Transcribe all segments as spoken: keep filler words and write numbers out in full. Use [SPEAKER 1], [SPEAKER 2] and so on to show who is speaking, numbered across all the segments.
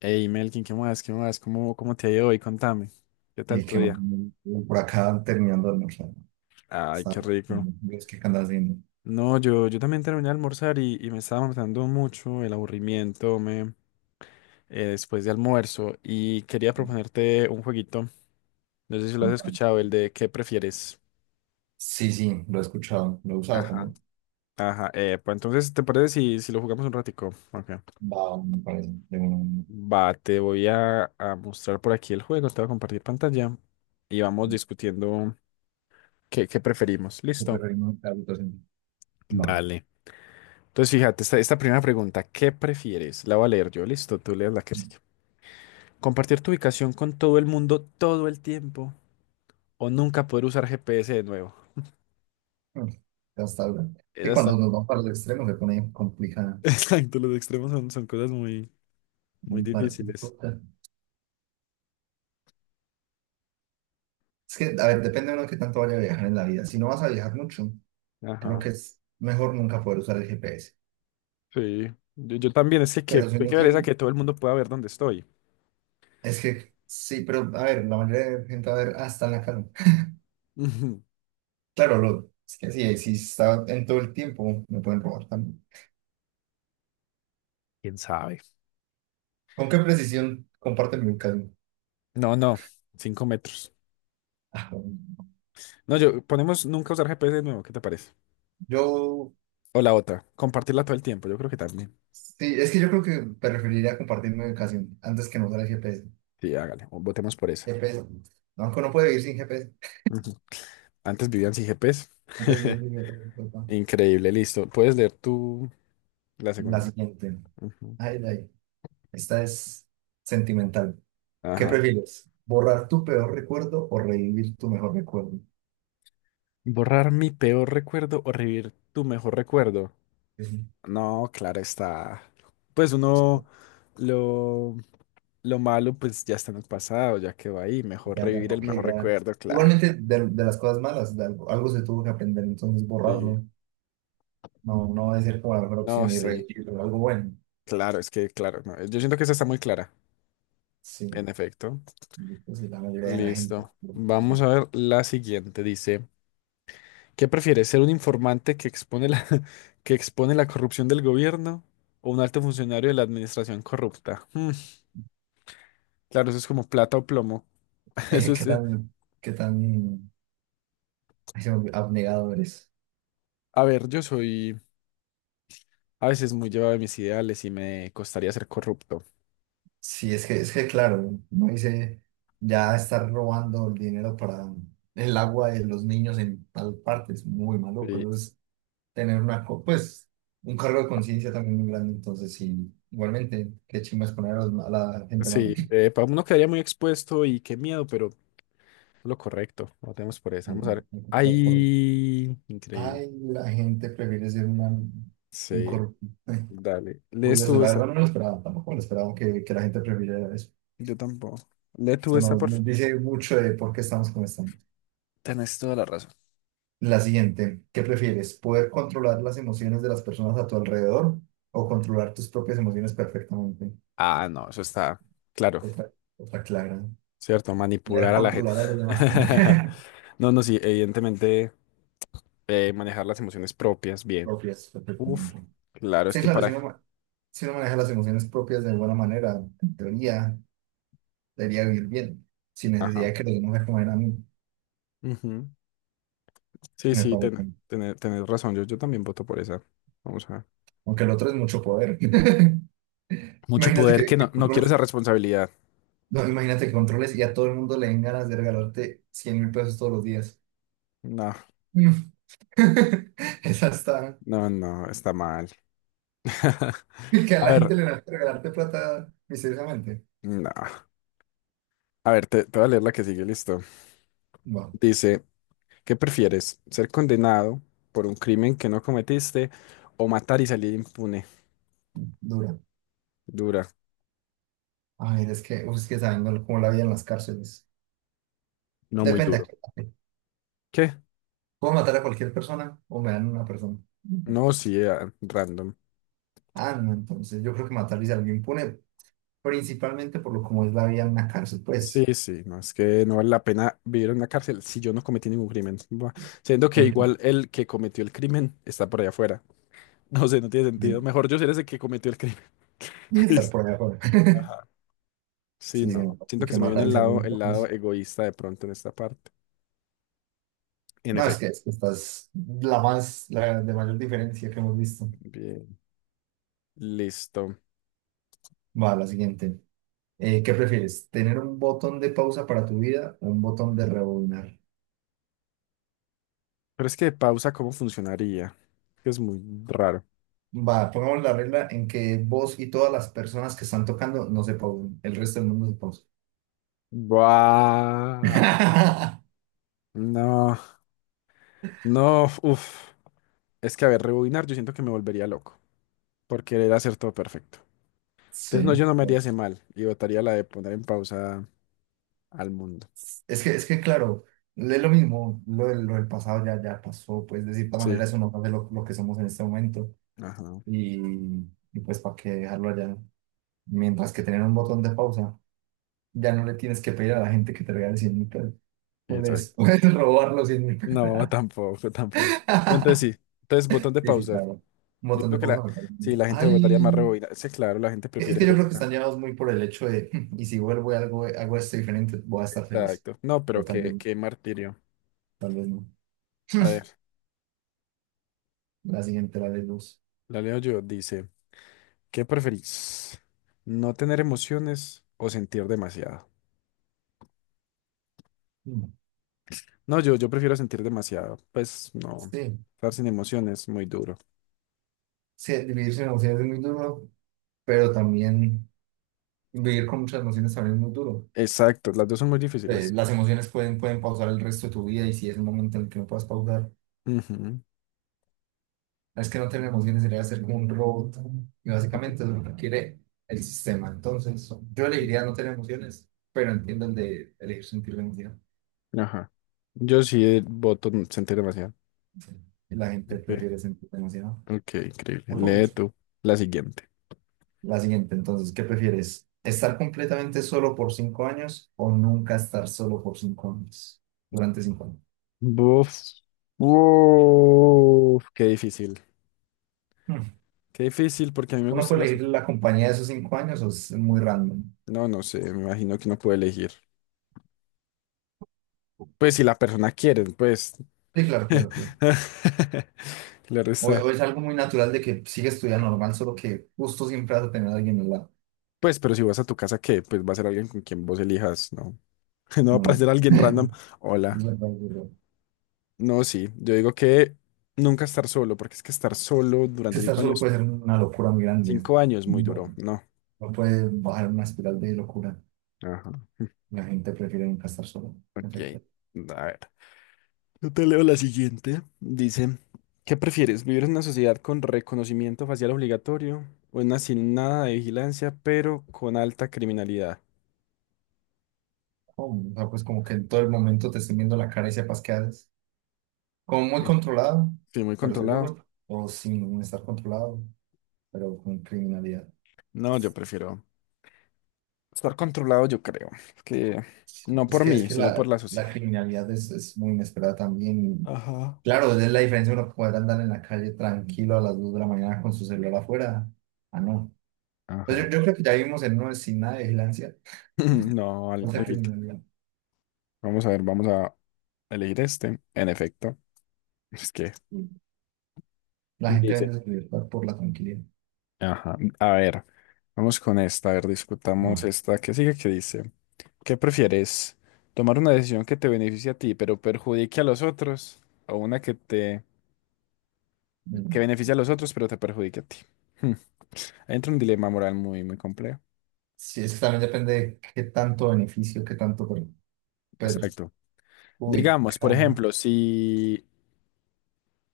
[SPEAKER 1] Hey Melkin, ¿qué más? ¿Qué más? ¿Cómo, cómo te ha ido hoy? Contame. ¿Qué tal
[SPEAKER 2] Y
[SPEAKER 1] tu
[SPEAKER 2] que más, o
[SPEAKER 1] día?
[SPEAKER 2] menos por acá terminando de almorzar.
[SPEAKER 1] Ay,
[SPEAKER 2] Está-
[SPEAKER 1] qué rico.
[SPEAKER 2] Dios, ¿qué andas haciendo?
[SPEAKER 1] No, yo, yo también terminé de almorzar y, y me estaba matando mucho el aburrimiento me, eh, después de almuerzo y quería proponerte un jueguito. No sé si lo has
[SPEAKER 2] Contame.
[SPEAKER 1] escuchado, el de ¿qué prefieres?
[SPEAKER 2] Sí, sí, lo he escuchado, lo he usado
[SPEAKER 1] Ajá.
[SPEAKER 2] también.
[SPEAKER 1] Ajá, eh, pues entonces, ¿te parece si, si lo jugamos un ratico? Ok.
[SPEAKER 2] Va, me parece, de un
[SPEAKER 1] Va, te voy a, a mostrar por aquí el juego, te voy a compartir pantalla y vamos discutiendo qué, qué preferimos. ¿Listo?
[SPEAKER 2] superreino de habitación. Va.
[SPEAKER 1] Dale. Entonces, fíjate, esta, esta primera pregunta, ¿qué prefieres? La voy a leer yo, listo, tú lees la que sigue. ¿Compartir tu ubicación con todo el mundo todo el tiempo o nunca poder usar GPS de nuevo?
[SPEAKER 2] Mm, Hasta ahora. Que
[SPEAKER 1] Esa
[SPEAKER 2] cuando
[SPEAKER 1] está...
[SPEAKER 2] nos vamos para el extremo se pone complicada.
[SPEAKER 1] Exacto, los extremos son, son cosas muy, muy
[SPEAKER 2] Un partido.
[SPEAKER 1] difíciles.
[SPEAKER 2] Es que, a ver, depende de uno que tanto vaya a viajar en la vida. Si no vas a viajar mucho, creo
[SPEAKER 1] Ajá,
[SPEAKER 2] que es mejor nunca poder usar el G P S.
[SPEAKER 1] sí. Yo, yo también, es que qué,
[SPEAKER 2] Pero si
[SPEAKER 1] qué
[SPEAKER 2] uno
[SPEAKER 1] pereza
[SPEAKER 2] tiene.
[SPEAKER 1] que todo el mundo pueda ver dónde estoy.
[SPEAKER 2] Es que, sí, pero a ver, la mayoría de gente, a ver, hasta en la casa.
[SPEAKER 1] Ujú.
[SPEAKER 2] Claro, lo, es que sí, si está en todo el tiempo, me pueden robar también.
[SPEAKER 1] ¿Quién sabe?
[SPEAKER 2] ¿Con qué precisión comparten mi ubicación?
[SPEAKER 1] No, no, cinco metros.
[SPEAKER 2] Ah, bueno,
[SPEAKER 1] No, yo ponemos nunca usar GPS de nuevo, ¿qué te parece?
[SPEAKER 2] yo,
[SPEAKER 1] O la otra, compartirla todo el tiempo, yo creo que también.
[SPEAKER 2] sí, es que yo creo que preferiría compartir mi ubicación antes que no usar el G P S.
[SPEAKER 1] Sí, hágale, o votemos por esa.
[SPEAKER 2] G P S, no, aunque uno puede vivir sin G P S.
[SPEAKER 1] Ujú. Antes vivían sin GPS.
[SPEAKER 2] Entonces, bien, yo- yo- yo-
[SPEAKER 1] Increíble, listo. Puedes leer tú la
[SPEAKER 2] la
[SPEAKER 1] segunda.
[SPEAKER 2] siguiente.
[SPEAKER 1] Ujú.
[SPEAKER 2] Ay, ay, esta es sentimental. ¿Qué
[SPEAKER 1] Ajá.
[SPEAKER 2] prefieres? ¿Borrar tu peor recuerdo o revivir tu mejor recuerdo?
[SPEAKER 1] Borrar mi peor recuerdo o revivir tu mejor recuerdo. No, claro está. Pues uno lo, lo malo, pues ya está en el pasado, ya quedó ahí. Mejor
[SPEAKER 2] Ya, ya,
[SPEAKER 1] revivir el
[SPEAKER 2] ok,
[SPEAKER 1] mejor
[SPEAKER 2] ya.
[SPEAKER 1] recuerdo, claro.
[SPEAKER 2] Igualmente de, de las cosas malas, de algo, algo se tuvo que aprender, entonces
[SPEAKER 1] Sí.
[SPEAKER 2] borrarlo. No, no va a ser como la mejor
[SPEAKER 1] No,
[SPEAKER 2] opción y
[SPEAKER 1] sí.
[SPEAKER 2] revivirlo, algo bueno.
[SPEAKER 1] Claro, es que, claro, no. Yo siento que esa está muy clara.
[SPEAKER 2] Sí,
[SPEAKER 1] En efecto.
[SPEAKER 2] pues sí, la mayoría de la gente.
[SPEAKER 1] Listo.
[SPEAKER 2] Sí.
[SPEAKER 1] Vamos a ver la siguiente. Dice. ¿Qué prefieres, ser un informante que expone la, que expone la corrupción del gobierno o un alto funcionario de la administración corrupta? Mm, claro, eso es como plata o plomo. Eso
[SPEAKER 2] Eh,
[SPEAKER 1] es,
[SPEAKER 2] ¿Qué
[SPEAKER 1] eh,
[SPEAKER 2] tan, qué tan ay, se me olvidó, abnegado eres?
[SPEAKER 1] a ver, yo soy a veces muy llevado de mis ideales y me costaría ser corrupto.
[SPEAKER 2] Sí, es que, es que claro, no hice ya estar robando el dinero para el agua de los niños en tal parte, es muy maluco,
[SPEAKER 1] Sí,
[SPEAKER 2] eso es tener una, co- pues, un cargo de conciencia también muy grande. Entonces, sí, igualmente, qué chimbas poner a, los ma- a la gente mala.
[SPEAKER 1] sí, eh, pa- uno quedaría muy expuesto y qué miedo, pero lo correcto. Votemos por esa.
[SPEAKER 2] Y
[SPEAKER 1] Vamos a
[SPEAKER 2] el-
[SPEAKER 1] ver.
[SPEAKER 2] el control por-
[SPEAKER 1] ¡Ay! Increíble.
[SPEAKER 2] Ay, la gente prefiere ser una, un
[SPEAKER 1] Sí,
[SPEAKER 2] corrupto.
[SPEAKER 1] dale. Lees
[SPEAKER 2] Curioso,
[SPEAKER 1] tú
[SPEAKER 2] la
[SPEAKER 1] esa.
[SPEAKER 2] verdad no me lo esperaba, tampoco me lo esperaba que, que la gente prefiriera eso.
[SPEAKER 1] Yo tampoco. Lee tú
[SPEAKER 2] Eso
[SPEAKER 1] esa,
[SPEAKER 2] nos,
[SPEAKER 1] por
[SPEAKER 2] nos
[SPEAKER 1] favor.
[SPEAKER 2] dice mucho de por qué estamos como estamos.
[SPEAKER 1] Tenés toda la razón.
[SPEAKER 2] La siguiente, ¿qué prefieres? ¿Poder controlar las emociones de las personas a tu alrededor o controlar tus propias emociones perfectamente?
[SPEAKER 1] Ah, no, eso está claro,
[SPEAKER 2] Otra, otra clara.
[SPEAKER 1] ¿cierto?
[SPEAKER 2] Poder
[SPEAKER 1] Manipular a la gente.
[SPEAKER 2] controlar a los demás.
[SPEAKER 1] No, no, sí, evidentemente eh, manejar las emociones propias bien.
[SPEAKER 2] Propias,
[SPEAKER 1] Uf,
[SPEAKER 2] perfectamente.
[SPEAKER 1] claro, es
[SPEAKER 2] Sí,
[SPEAKER 1] que
[SPEAKER 2] claro, si
[SPEAKER 1] para...
[SPEAKER 2] uno, ma- si uno maneja las emociones propias de buena manera, en teoría, debería vivir bien, sin necesidad
[SPEAKER 1] Ajá.
[SPEAKER 2] de que los demás me coman a mí,
[SPEAKER 1] Ujú. Sí,
[SPEAKER 2] me
[SPEAKER 1] sí,
[SPEAKER 2] parece.
[SPEAKER 1] ten, tener, tener razón, yo, yo también voto por esa. Vamos a ver.
[SPEAKER 2] Aunque el otro es mucho poder.
[SPEAKER 1] Mucho
[SPEAKER 2] Imagínate
[SPEAKER 1] poder
[SPEAKER 2] que,
[SPEAKER 1] que no,
[SPEAKER 2] que
[SPEAKER 1] no quiero
[SPEAKER 2] controles,
[SPEAKER 1] esa responsabilidad.
[SPEAKER 2] no, imagínate que controles y a todo el mundo le den ganas de regalarte cien mil pesos todos los días.
[SPEAKER 1] No,
[SPEAKER 2] Mm. Esa está,
[SPEAKER 1] no, no, está mal.
[SPEAKER 2] que a
[SPEAKER 1] A
[SPEAKER 2] la
[SPEAKER 1] ver,
[SPEAKER 2] gente le dan ganas de regalarte plata misteriosamente.
[SPEAKER 1] no. A ver, te, te voy a leer la que sigue, listo.
[SPEAKER 2] Bueno,
[SPEAKER 1] Dice... ¿Qué prefieres? ¿Ser condenado por un crimen que no cometiste o matar y salir impune?
[SPEAKER 2] dura.
[SPEAKER 1] Dura.
[SPEAKER 2] A ver, es que, uf, es que saben ¿no? cómo la vida en las cárceles.
[SPEAKER 1] No muy
[SPEAKER 2] Depende. ¿A
[SPEAKER 1] duro.
[SPEAKER 2] qué?
[SPEAKER 1] ¿Qué?
[SPEAKER 2] ¿Puedo matar a cualquier persona o me dan una persona?
[SPEAKER 1] No, sí, ah, random.
[SPEAKER 2] Ah, no, entonces yo creo que matar es algo impune, principalmente por lo como es la vida en una cárcel,
[SPEAKER 1] Sí,
[SPEAKER 2] pues.
[SPEAKER 1] sí, no, es que no vale la pena vivir en la cárcel si yo no cometí ningún crimen. Buah, siendo que
[SPEAKER 2] eh,
[SPEAKER 1] igual el que cometió el crimen está por allá afuera. No sé, no tiene
[SPEAKER 2] Y
[SPEAKER 1] sentido. Mejor yo ser ese que cometió el crimen.
[SPEAKER 2] y estar por allá afuera.
[SPEAKER 1] Ajá. Sí,
[SPEAKER 2] Sí, sí,
[SPEAKER 1] no.
[SPEAKER 2] y
[SPEAKER 1] Siento que
[SPEAKER 2] que
[SPEAKER 1] se me viene
[SPEAKER 2] matar
[SPEAKER 1] el
[SPEAKER 2] es algo
[SPEAKER 1] lado, el
[SPEAKER 2] impune.
[SPEAKER 1] lado
[SPEAKER 2] es-
[SPEAKER 1] egoísta de pronto en esta parte. En
[SPEAKER 2] No, es que,
[SPEAKER 1] efecto.
[SPEAKER 2] es que esta es la más, la de mayor diferencia que hemos visto.
[SPEAKER 1] Bien, listo.
[SPEAKER 2] Va, la siguiente. Eh, ¿qué prefieres? ¿Tener un botón de pausa para tu vida o un botón de rebobinar?
[SPEAKER 1] Pero es que pausa, ¿cómo funcionaría? Que es muy raro.
[SPEAKER 2] Va, pongamos la regla en que vos y todas las personas que están tocando no se pausen, el resto del mundo se pausa.
[SPEAKER 1] Buah. No, no, uff. Es que, a ver, rebobinar, yo siento que me volvería loco por querer hacer todo perfecto. Entonces, no,
[SPEAKER 2] Sí,
[SPEAKER 1] yo no me haría
[SPEAKER 2] no,
[SPEAKER 1] ese mal y votaría la de poner en pausa al mundo.
[SPEAKER 2] es que, es que claro, es lo mismo, lo, del- lo del pasado ya, ya pasó, pues de cierta manera
[SPEAKER 1] Sí,
[SPEAKER 2] eso no hace lo, lo que somos en este momento
[SPEAKER 1] ajá,
[SPEAKER 2] y, y pues para qué dejarlo allá, mientras que tener un botón de pausa, ya no le tienes que pedir a la gente que te regale cien mil pesos, puedes,
[SPEAKER 1] exacto.
[SPEAKER 2] puedes robar los cien mil pesos.
[SPEAKER 1] No, tampoco, tampoco. Entonces, sí, entonces, botón de
[SPEAKER 2] Sí, sí,
[SPEAKER 1] pausa.
[SPEAKER 2] claro, un
[SPEAKER 1] Yo
[SPEAKER 2] botón de
[SPEAKER 1] creo que
[SPEAKER 2] pausa
[SPEAKER 1] la,
[SPEAKER 2] me parece.
[SPEAKER 1] sí,
[SPEAKER 2] Mucho.
[SPEAKER 1] la gente votaría
[SPEAKER 2] Ay,
[SPEAKER 1] más rebobinar. Sí, claro, la gente
[SPEAKER 2] es
[SPEAKER 1] prefiere
[SPEAKER 2] que yo creo que
[SPEAKER 1] volver a...
[SPEAKER 2] están llevados muy por el hecho de, y si vuelvo y algo, hago esto diferente, voy a estar feliz,
[SPEAKER 1] Exacto. No, pero
[SPEAKER 2] pero tal
[SPEAKER 1] qué,
[SPEAKER 2] vez,
[SPEAKER 1] qué martirio.
[SPEAKER 2] tal vez no.
[SPEAKER 1] A ver,
[SPEAKER 2] La siguiente, la de luz.
[SPEAKER 1] la leo yo, dice. ¿Qué preferís? ¿No tener emociones o sentir demasiado?
[SPEAKER 2] Mm.
[SPEAKER 1] No, yo, yo prefiero sentir demasiado. Pues no,
[SPEAKER 2] Sí,
[SPEAKER 1] estar sin emociones es muy duro.
[SPEAKER 2] sí, vivir sin emociones es muy duro, pero también vivir con muchas emociones también es muy duro.
[SPEAKER 1] Exacto, las dos son muy
[SPEAKER 2] Eh,
[SPEAKER 1] difíciles.
[SPEAKER 2] las emociones pueden, pueden pausar el resto de tu vida y si es el momento en el que no puedas pausar,
[SPEAKER 1] Ujú,
[SPEAKER 2] no es que no tener emociones sería ser como un robot. Y básicamente es lo que el sistema. Entonces, yo elegiría no tener emociones, pero entiendo el de elegir sentir la emoción.
[SPEAKER 1] ajá. Yo sí voto n- sentir demasiado.
[SPEAKER 2] Sí. Y la gente prefiere
[SPEAKER 1] Ok,
[SPEAKER 2] sentir emocionado.
[SPEAKER 1] ok, increíble.
[SPEAKER 2] Por
[SPEAKER 1] Lee
[SPEAKER 2] mucho.
[SPEAKER 1] tú la siguiente.
[SPEAKER 2] La siguiente, entonces, ¿qué prefieres? ¿Estar completamente solo por cinco años o nunca estar solo por cinco años? Durante cinco años.
[SPEAKER 1] Buf. Uf, qué difícil.
[SPEAKER 2] Hmm.
[SPEAKER 1] Qué difícil porque a mí me
[SPEAKER 2] Uno
[SPEAKER 1] gusta
[SPEAKER 2] puede
[SPEAKER 1] la
[SPEAKER 2] elegir
[SPEAKER 1] sola.
[SPEAKER 2] la compañía de esos cinco años o es muy random.
[SPEAKER 1] No, no sé, me imagino que no puedo elegir. Pues si la persona quiere, pues.
[SPEAKER 2] Sí, claro, claro, claro.
[SPEAKER 1] Claro
[SPEAKER 2] O,
[SPEAKER 1] está.
[SPEAKER 2] o es algo muy natural de que sigues tu vida normal, solo que justo siempre vas a tener a alguien al lado.
[SPEAKER 1] Pues, pero si vas a tu casa, ¿qué? Pues va a ser alguien con quien vos elijas, ¿no? No va a
[SPEAKER 2] No.
[SPEAKER 1] aparecer alguien random. Hola.
[SPEAKER 2] Es verdad, es verdad.
[SPEAKER 1] No, sí. Yo digo que nunca estar solo, porque es que estar solo
[SPEAKER 2] Si
[SPEAKER 1] durante
[SPEAKER 2] estar
[SPEAKER 1] cinco
[SPEAKER 2] solo
[SPEAKER 1] años,
[SPEAKER 2] puede ser una locura muy grande.
[SPEAKER 1] cinco años muy
[SPEAKER 2] No,
[SPEAKER 1] duro, ¿no?
[SPEAKER 2] no puede bajar una espiral de locura.
[SPEAKER 1] Ajá.
[SPEAKER 2] La gente prefiere nunca estar solo.
[SPEAKER 1] Ok.
[SPEAKER 2] Perfecto.
[SPEAKER 1] A ver. Yo te leo la siguiente. Dice, ¿qué prefieres? ¿Vivir en una sociedad con reconocimiento facial obligatorio o en una sin nada de vigilancia, pero con alta criminalidad?
[SPEAKER 2] Oh, o sea, pues como que en todo el momento te estén viendo la cara y sepas qué haces. Como muy
[SPEAKER 1] Sí.
[SPEAKER 2] controlado,
[SPEAKER 1] Sí, muy
[SPEAKER 2] pero
[SPEAKER 1] controlado.
[SPEAKER 2] seguro. O sin estar controlado, pero con criminalidad.
[SPEAKER 1] No, yo prefiero. Estar controlado, yo creo. Que no
[SPEAKER 2] Es
[SPEAKER 1] por
[SPEAKER 2] que es
[SPEAKER 1] mí,
[SPEAKER 2] que
[SPEAKER 1] sino por
[SPEAKER 2] la,
[SPEAKER 1] la sociedad.
[SPEAKER 2] la criminalidad es, es muy inesperada también.
[SPEAKER 1] Ajá.
[SPEAKER 2] Claro, es la diferencia de uno poder andar en la calle tranquilo a las dos de la mañana con su celular afuera. Ah, no.
[SPEAKER 1] Ajá.
[SPEAKER 2] Pues yo, yo creo que ya vivimos en una sin nada de vigilancia.
[SPEAKER 1] No, al-
[SPEAKER 2] Mucha
[SPEAKER 1] alguito.
[SPEAKER 2] criminalidad.
[SPEAKER 1] Vamos a ver, vamos a elegir este. En efecto, es que
[SPEAKER 2] La gente
[SPEAKER 1] dice.
[SPEAKER 2] vende su libertad por la tranquilidad.
[SPEAKER 1] Ajá. A ver, vamos con esta. A ver, discutamos
[SPEAKER 2] No.
[SPEAKER 1] esta qué sigue que dice. ¿Qué prefieres? ¿Tomar una decisión que te beneficie a ti, pero perjudique a los otros? ¿O una que te que beneficie a los otros, pero te perjudique a ti? Hmm. Ahí entra un dilema moral muy, muy complejo.
[SPEAKER 2] Sí, es que también depende de qué tanto beneficio, qué tanto per-
[SPEAKER 1] Exacto. Digamos, por
[SPEAKER 2] perjudica.
[SPEAKER 1] ejemplo, si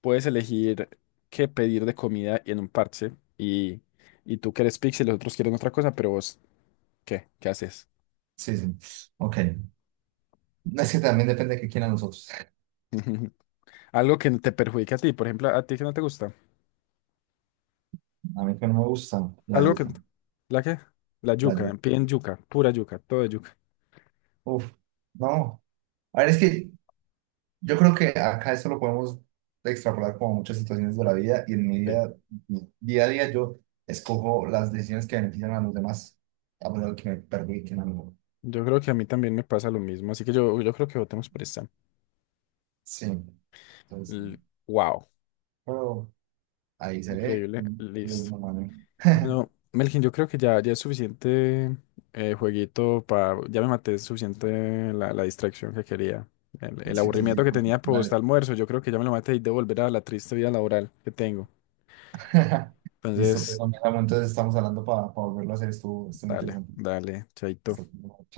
[SPEAKER 1] puedes elegir qué pedir de comida en un parche y, y tú quieres pizza y los otros quieren otra cosa, pero vos, ¿qué? ¿Qué haces?
[SPEAKER 2] Sí, sí. Ok. Es que también depende de qué quieran nosotros.
[SPEAKER 1] Algo que te perjudica a ti, por ejemplo, a ti que no te gusta.
[SPEAKER 2] A mí que no me gusta la
[SPEAKER 1] Algo que...
[SPEAKER 2] yuca.
[SPEAKER 1] ¿La qué? La
[SPEAKER 2] La
[SPEAKER 1] yuca,
[SPEAKER 2] yuca.
[SPEAKER 1] piden yuca, pura yuca, todo de yuca.
[SPEAKER 2] Uf. No. A ver, es que yo creo que acá eso lo podemos extrapolar como a muchas situaciones de la vida y en mi
[SPEAKER 1] Sí.
[SPEAKER 2] día, mi día a día yo escojo las decisiones que benefician a los demás, a pesar de que me perjudiquen a mí.
[SPEAKER 1] Yo creo que a mí también me pasa lo mismo, así que yo, yo creo que votemos por esta.
[SPEAKER 2] Sí. Entonces,
[SPEAKER 1] L- Wow,
[SPEAKER 2] pero ahí se ve.
[SPEAKER 1] increíble,
[SPEAKER 2] Pues,
[SPEAKER 1] listo.
[SPEAKER 2] mamá, ¿no?
[SPEAKER 1] Bueno, Melkin, yo creo que ya, ya es suficiente eh, jueguito para... Ya me maté suficiente la, la distracción que quería. El, el
[SPEAKER 2] Sí, sí,
[SPEAKER 1] aburrimiento
[SPEAKER 2] sí.
[SPEAKER 1] que tenía post
[SPEAKER 2] Dale.
[SPEAKER 1] almuerzo, yo creo que ya me lo maté y de volver a la triste vida laboral que tengo.
[SPEAKER 2] Listo, pues,
[SPEAKER 1] Entonces,
[SPEAKER 2] amigo, entonces estamos hablando para, para volverlo a hacer. Estuvo, estuvo
[SPEAKER 1] dale,
[SPEAKER 2] interesante.
[SPEAKER 1] dale, chaito.
[SPEAKER 2] Listo.